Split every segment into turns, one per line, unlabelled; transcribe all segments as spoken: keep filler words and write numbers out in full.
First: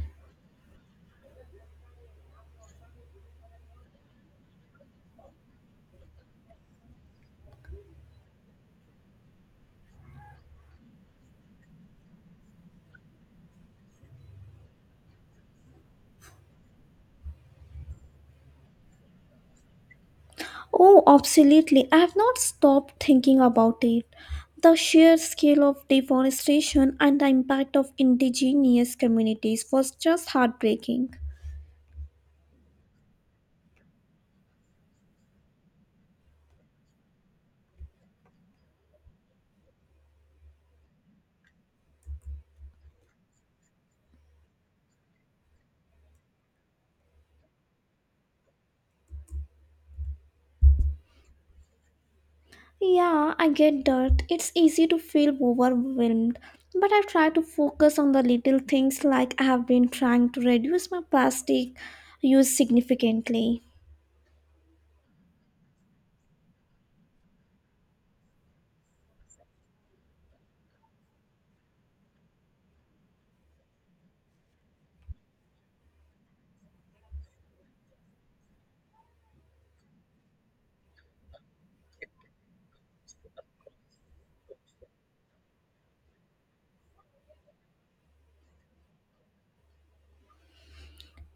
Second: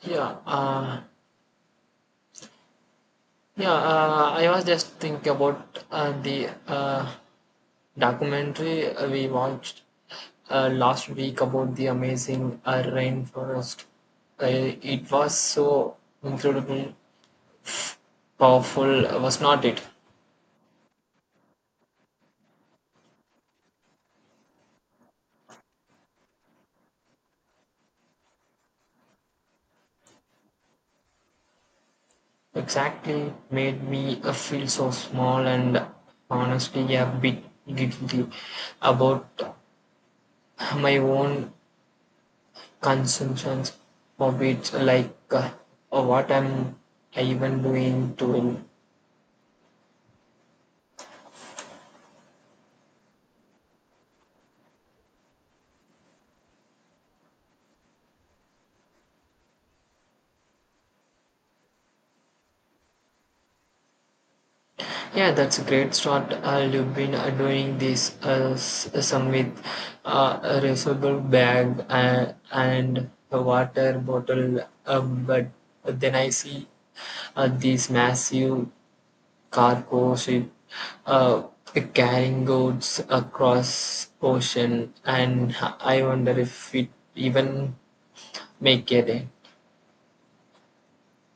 Yeah, uh, yeah. Uh, I was just thinking about uh, the uh, documentary uh, we watched uh, last week about the amazing uh, rainforest. Uh, it was so incredible, powerful, uh, was not it?
Oh, absolutely. I have not stopped thinking about it. The sheer scale of deforestation and the impact of indigenous communities was just heartbreaking.
Exactly, made me uh, feel so small and honestly a bit guilty about my own consumptions habits like uh, uh, what am I even doing doing
Yeah, I get that. It's easy to feel overwhelmed, but I try to focus on the little things like I have been trying to reduce my plastic use significantly.
Yeah, that's a great start. Uh, you've been uh, doing this uh, s- some with uh, a reusable bag uh, and a water bottle uh, but then I see uh, these massive cargo ship uh, carrying goods across ocean and I wonder if it even make a dent.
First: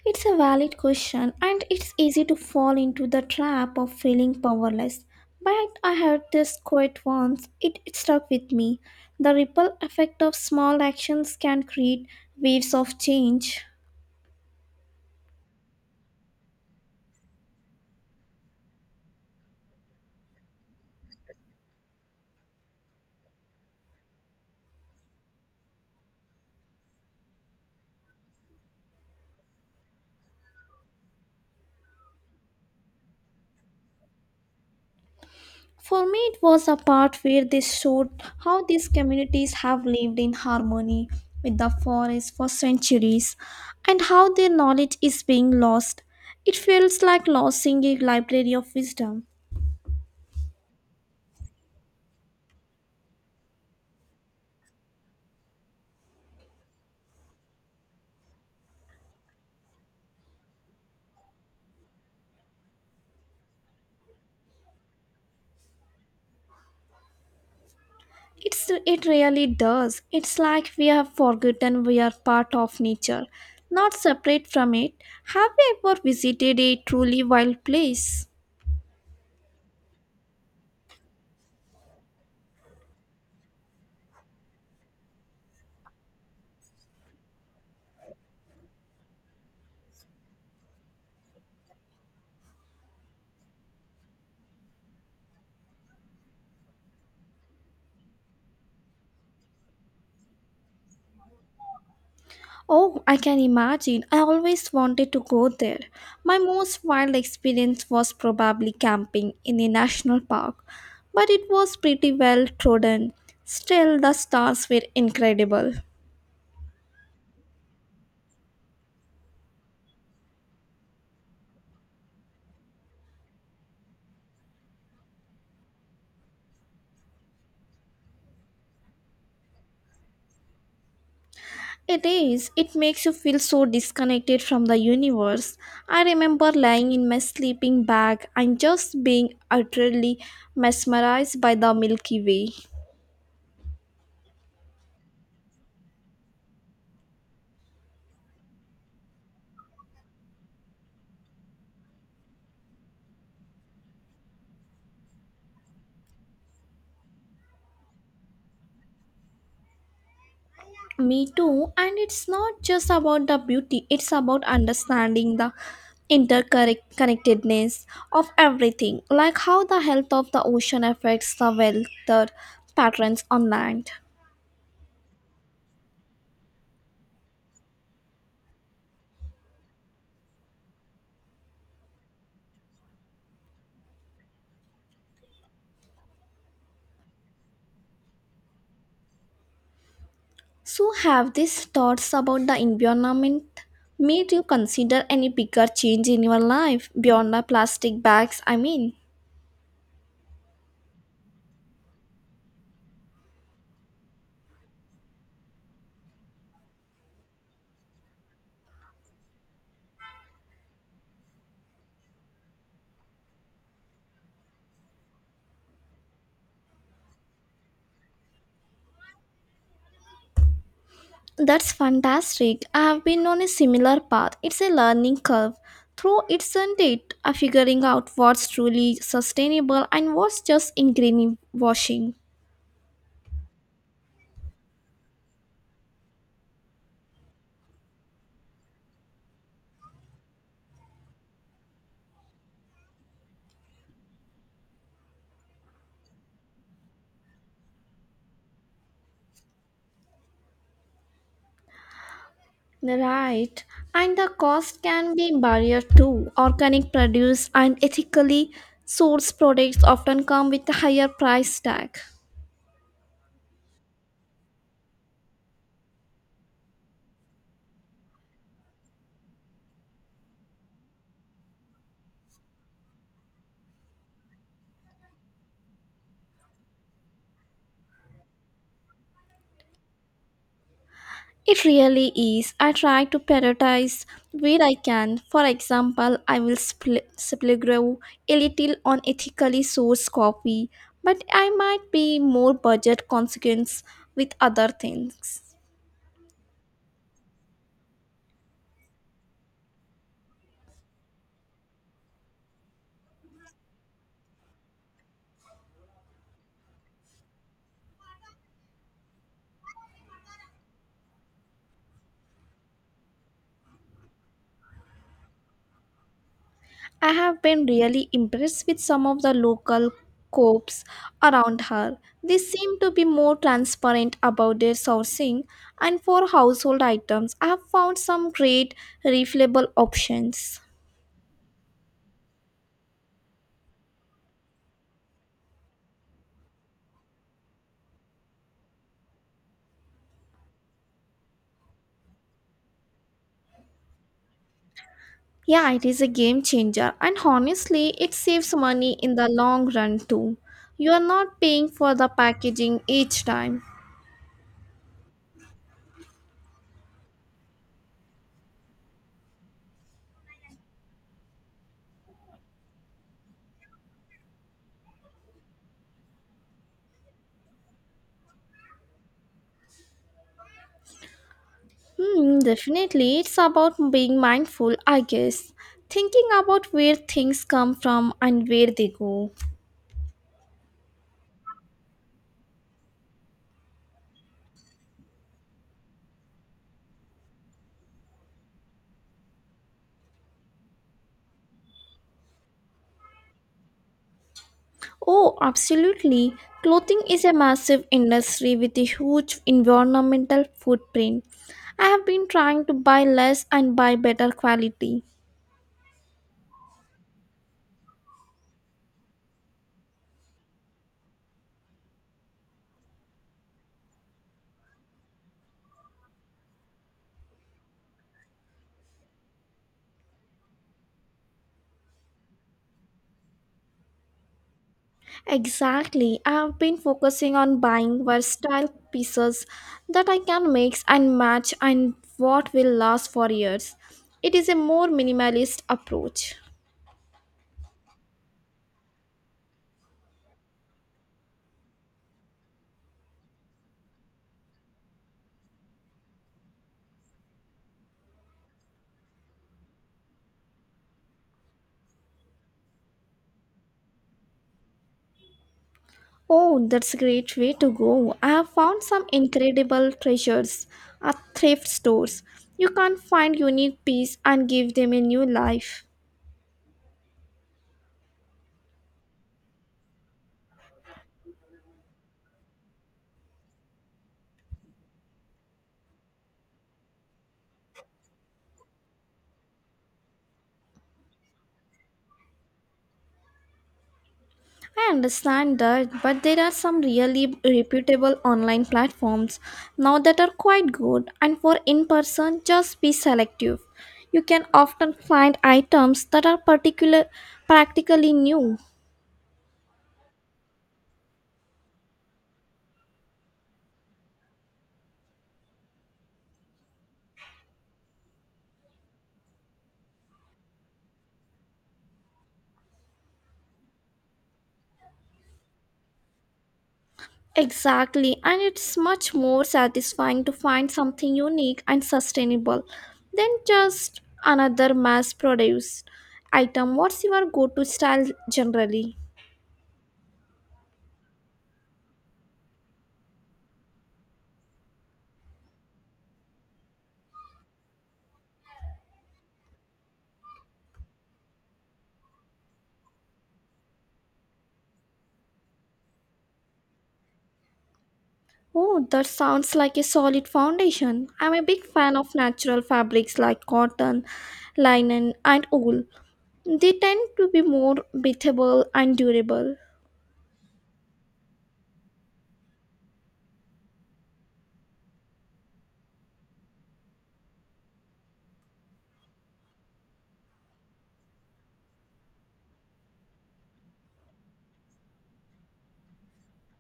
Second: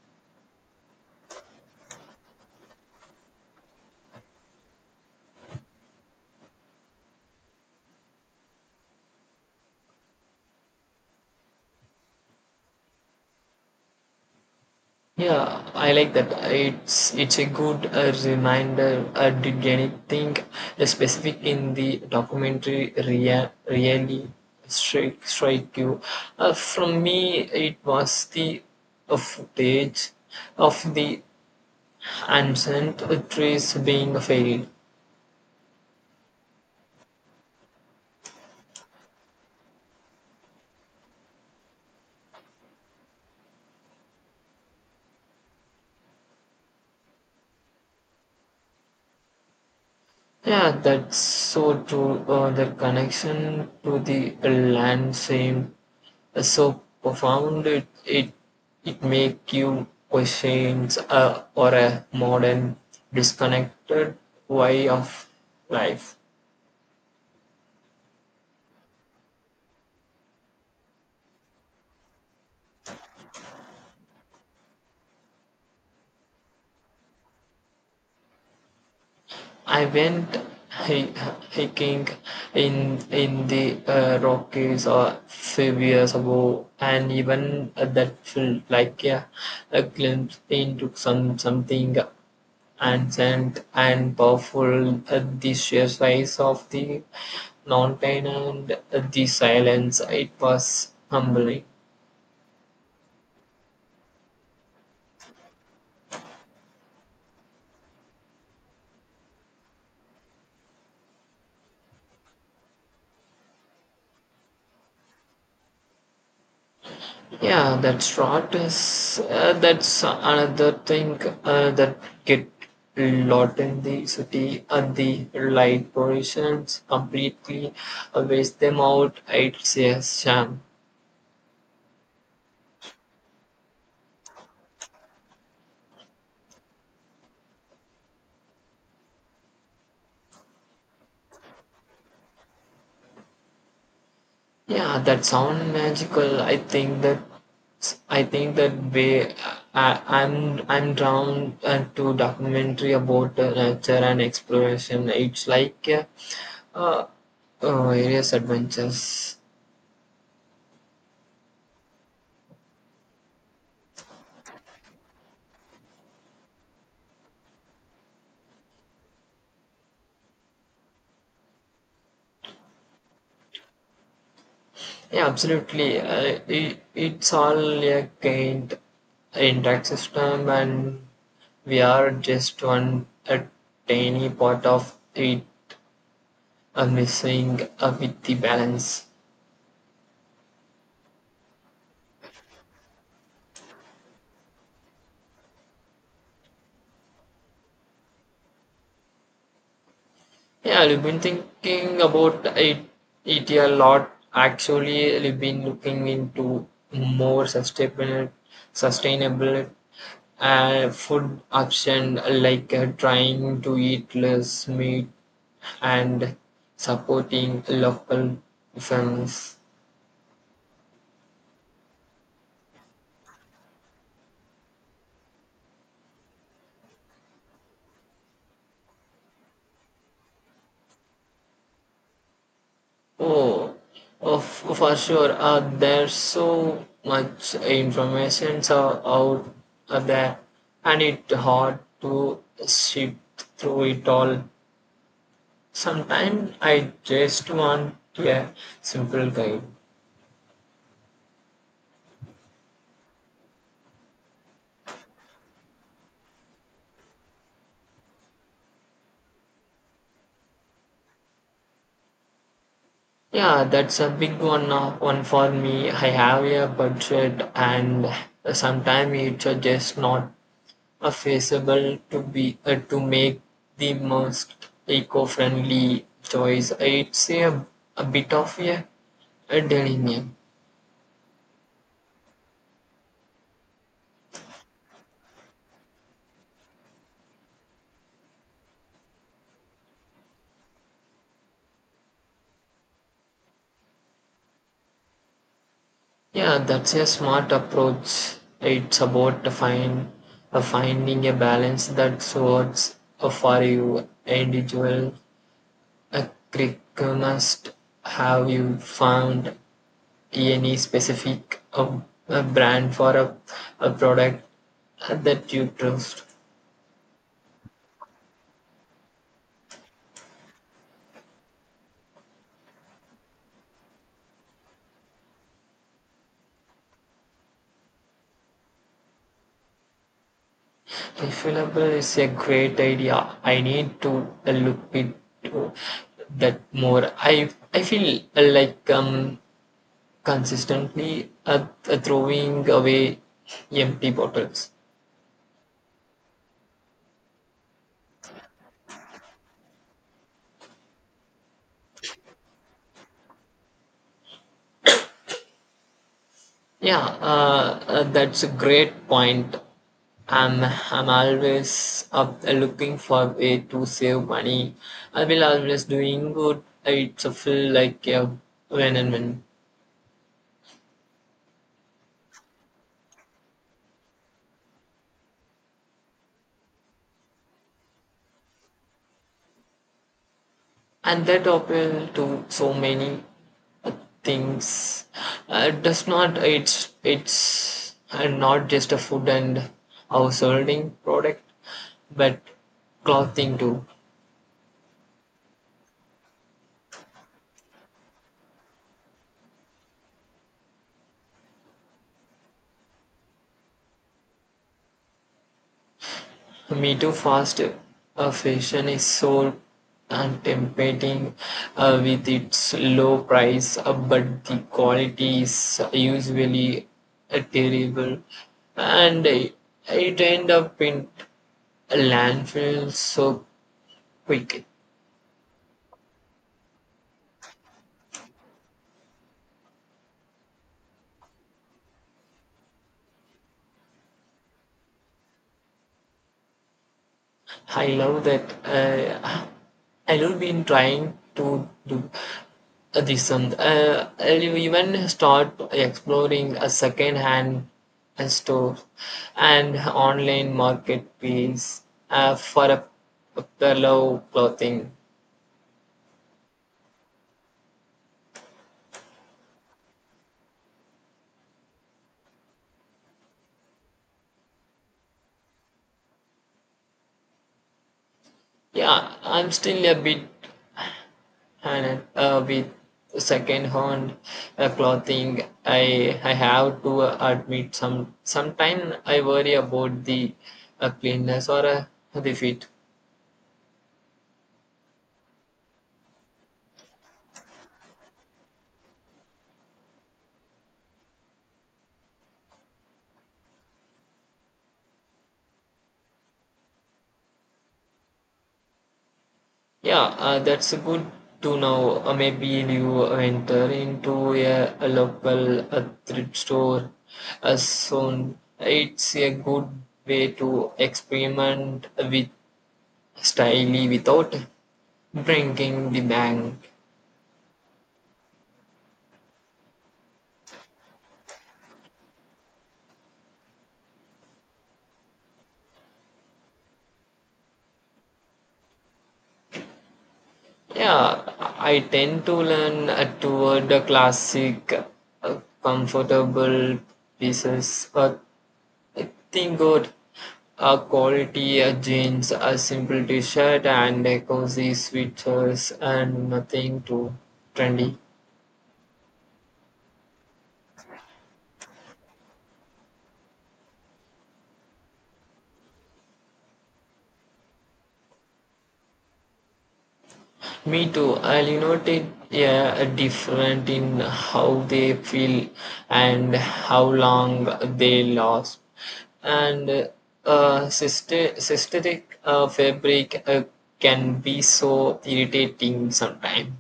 It's a valid question, and it's easy to fall into the trap of feeling powerless. But I heard this quote once, it, it stuck with me. The ripple effect of small actions can create waves of change.
Yeah, I like that. It's it's a good uh, reminder. Uh, did anything specific in the documentary rea- really strike strike you? Uh, from me, it was the uh, footage of the ancient trees being felled.
For me, it was a part where they showed how these communities have lived in harmony with the forest for centuries and how their knowledge is being lost. It feels like losing a library of wisdom.
Yeah, that's so true. Uh, the connection to the land same. So profound it it, it make you questions uh, or a modern disconnected way of life.
It's it really does. It's like we have forgotten we are part of nature, not separate from it. Have you ever visited a truly wild place?
I went hi- hiking in in the uh, Rockies or few years ago and even uh, that felt like a, a glimpse into some something ancient and powerful, uh, the sheer size of the mountain and uh, the silence, it was humbling.
Oh, I can imagine. I always wanted to go there. My most wild experience was probably camping in a national park, but it was pretty well trodden. Still, the stars were incredible.
Yeah, that's right. Is, uh, that's another thing uh, that get lot in the city and the light pollutions completely uh, waste them out. It's a sham.
It is. It makes you feel so disconnected from the universe. I remember lying in my sleeping bag and just being utterly mesmerized by the Milky Way.
Yeah, that sound magical. I think that I think that way I, I'm I'm drawn uh, to documentary about uh, nature and exploration. It's like uh, uh, uh, various adventures.
Me too. And it's not just about the beauty, it's about understanding the interconnectedness of everything, like how the health of the ocean affects the weather patterns on land.
Yeah, absolutely. Uh, it, it's all a kind intact system, and we are just one a tiny part of it, uh, missing uh, with the balance.
So, have these thoughts about the environment made you consider any bigger change in your life beyond the plastic bags? I mean,
Yeah, I've been thinking about it, it a lot. Actually, I've been looking into more sustainable, sustainable uh, food option, like uh, trying to eat less meat and supporting local farms.
that's fantastic. I have been on a similar path. It's a learning curve. Through it, isn't it? A figuring out what's truly sustainable and what's just ingrained washing.
Oh, of for sure. Uh, there's so much information so out uh, there, and it's hard to sift through it all. Sometimes I just want a simple guide.
Right. And the cost can be barrier too. Organic produce and ethically sourced products often come with a higher price tag.
Yeah, that's a big one. Uh, one for me. I have a budget, and sometimes it's uh, just not are feasible to be uh, to make the most eco-friendly choice. I'd say a, a bit of a, a delirium.
It really is. I try to prioritize where I can. For example, I will spl- simply grow a little on ethically sourced coffee, but I might be more budget consequence with other things.
Yeah, that's a smart approach. It's about to find uh, finding a balance that works uh, for you individual. A criconist, have you found any specific uh, uh brand for a, a product uh, that you trust?
I have been really impressed with some of the local coops around her. They seem to be more transparent about their sourcing, and for household items, I have found some great refillable options.
Refillable is a great idea. I need to look into that more. I I feel like um consistently uh, uh, throwing away empty bottles.
Yeah, it is a game changer, and honestly, it saves money in the long run too. You are not paying for the packaging each time.
Yeah, uh, uh, that's a great point. I'm I'm always up uh, looking for a way to save money. I will always doing good. It's a feel like a win and win.
Hmm, definitely, it's about being mindful, I guess. Thinking about where things come from and where they go.
And that appeal to so many uh, things, uh, does not it's it's uh, not just a food and householding product but clothing too.
Oh, absolutely. Clothing is a massive industry with a huge environmental footprint. I have been trying to buy less and buy better quality.
Me too. Fast uh, fashion is so tempting uh, with its low price uh, but the quality is usually uh, terrible and it, it end up in landfills so quick.
Exactly. I've been focusing on buying versatile pieces that I can mix and match and what will last for years. It is a more minimalist approach.
I love that. Uh, I love been trying to do uh, this and uh, I'll even start exploring a second-hand uh, store and online marketplace uh, for a, a pillow clothing.
Oh, that's a great way to go. I have found some incredible treasures at thrift stores. You can find unique pieces and give them a new life.
Yeah, I'm still a bit and uh, with second-hand uh, clothing, I I have to admit some sometime I worry about the uh, cleanness or uh, the fit.
I understand that, but there are some really reputable online platforms now that are quite good, and for in person, just be selective. You can often find items that are particular practically new.
Yeah, uh, that's good to know. Uh, maybe you enter into a, a local uh, thrift store uh, soon. It's a good way to experiment with style without breaking the bank.
Exactly, and it's much more satisfying to find something unique and sustainable than just another mass produced item. What's your go to style generally?
Yeah, I tend to lean uh, toward the classic, uh, comfortable pieces. Uh, think good, uh, quality uh, jeans, a simple t-shirt, and a cozy sweaters, and nothing too trendy.
Oh, that sounds like a solid foundation. I'm a big fan of natural fabrics like cotton, linen, and wool. They tend to be more breathable and durable.
Me too. I'll noted, yeah, different in how they feel and how long they last. And uh, sister, systematic uh, fabric uh, can be so irritating sometimes.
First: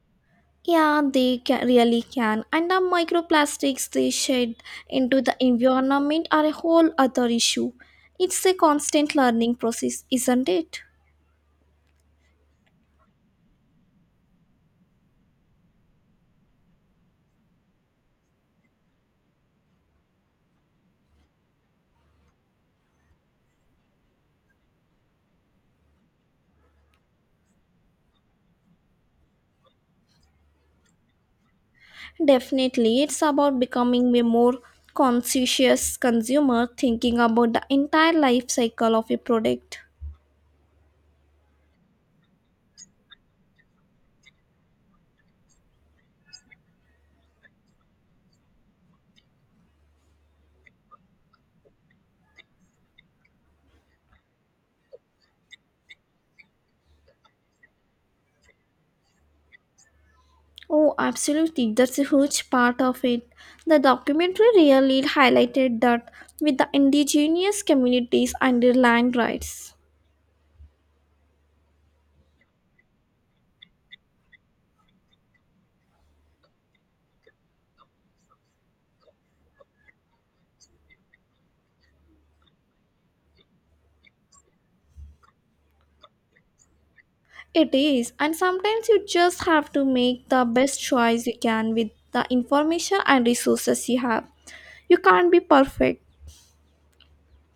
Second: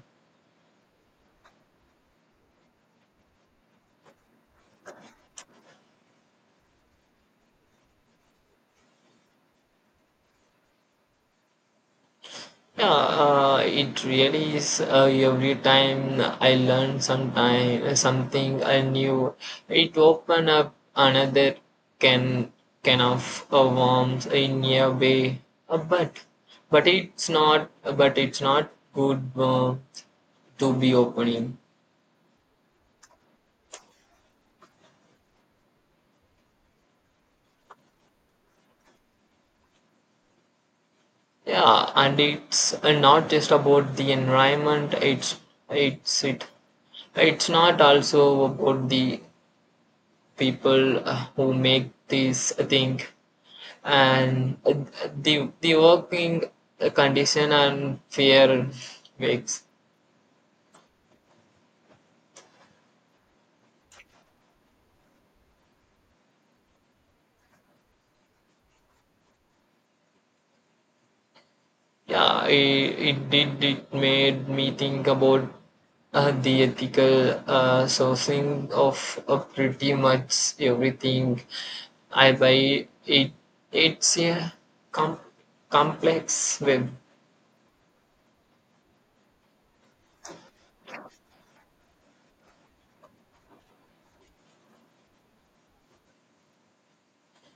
Yeah, they ca- really can. And the microplastics they shed into the environment are a whole other issue. It's a constant learning process, isn't it?
Yeah, uh, it really is. Uh, every time I learn sometime something I knew, it open up another can can of uh, worms in a way. Uh, but but it's not. But it's not good uh, to be opening.
Definitely, it's about becoming a more conscientious consumer, thinking about the entire life cycle of a product.
Yeah, and it's uh, not just about the environment. It's it's it. It's not also about the people uh, who make this thing and uh, the the working condition and fear wakes.
Oh, absolutely. That's a huge part of it. The documentary really highlighted that with the indigenous communities and their land rights.
Yeah, it, it did. It made me think about uh, the ethical uh, sourcing of uh, pretty much everything I buy. It it's a com- complex web.
It is, and sometimes you just have to make the best choice you can with the information and resources you have. You can't be perfect.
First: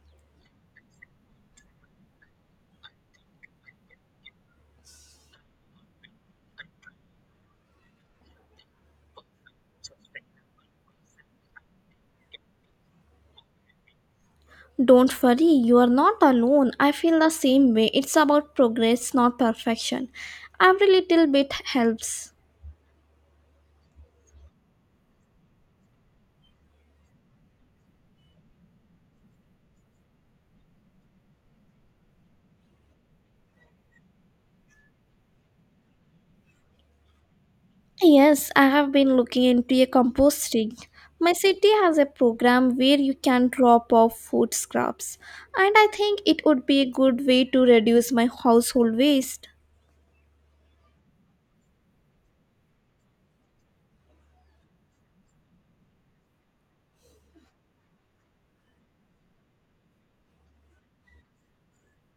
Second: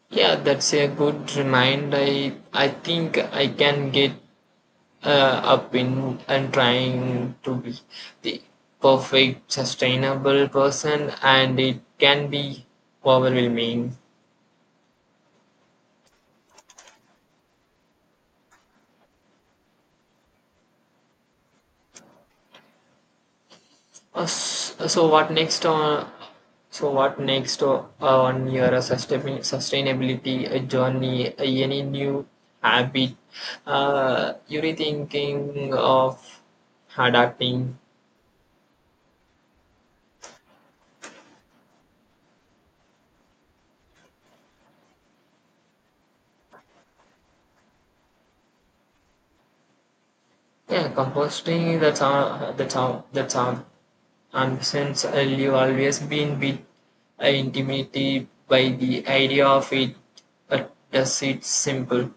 Yeah, that's a good reminder. I I think I can get uh, up in and trying to be the perfect sustainable person, and it can be overwhelming.
Don't worry, you are not alone. I feel the same way. It's about progress, not perfection. Every little bit helps.
Uh, s- uh, so what next on so what next o- uh, on your sustain- sustainability uh, journey. Uh, any new habit uh, you're thinking of adapting?
Yes, I have been looking into a composting. My city has a program where you can drop off food scraps, and I think it would be a good way to reduce my household waste.
Yeah, composting, that's all that's all that's all And since I've always been a bit intimidated by the idea of it, uh, does it simple?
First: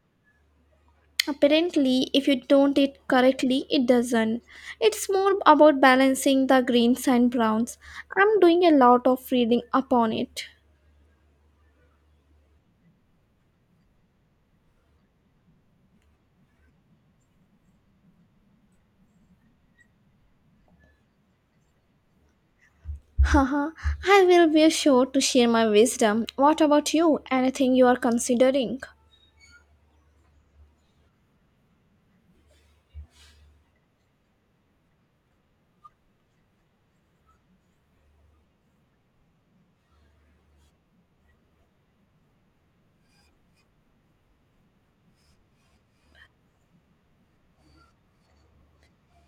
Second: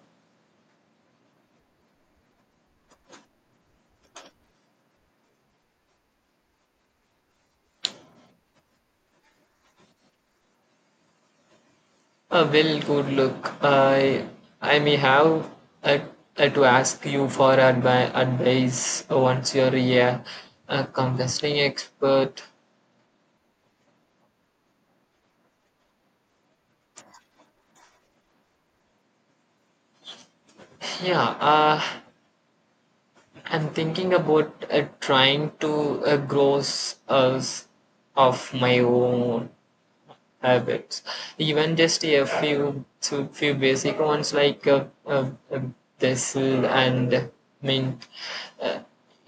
Apparently, if you don't it correctly, it doesn't. It's more about balancing the greens and browns. I'm doing a lot of reading upon it.
Uh, well, good look. I I may have uh, uh, to ask you for advi- advice once you're a, a consulting expert.
Haha, I will be sure to share my wisdom. What about you? Anything you are considering?
Yeah, uh, I'm thinking about uh, trying to uh, grow s- uh, s- of my own habits, even just a few to few basic ones like uh, uh, uh, basil and mint.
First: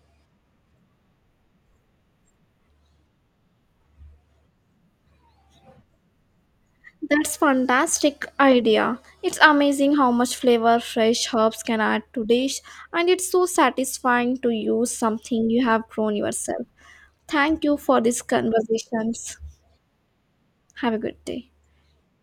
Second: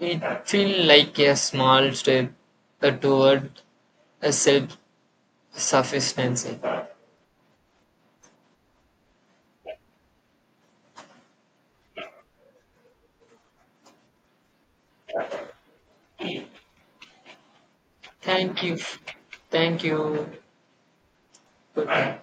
It feels like a small step uh, toward a self sufficiency.
That's fantastic idea. It's amazing how much flavor fresh herbs can add to dish and it's so satisfying to use something you have grown yourself. Thank you for these
Thank you,
conversations.
thank you.
Have a good day.
Good night.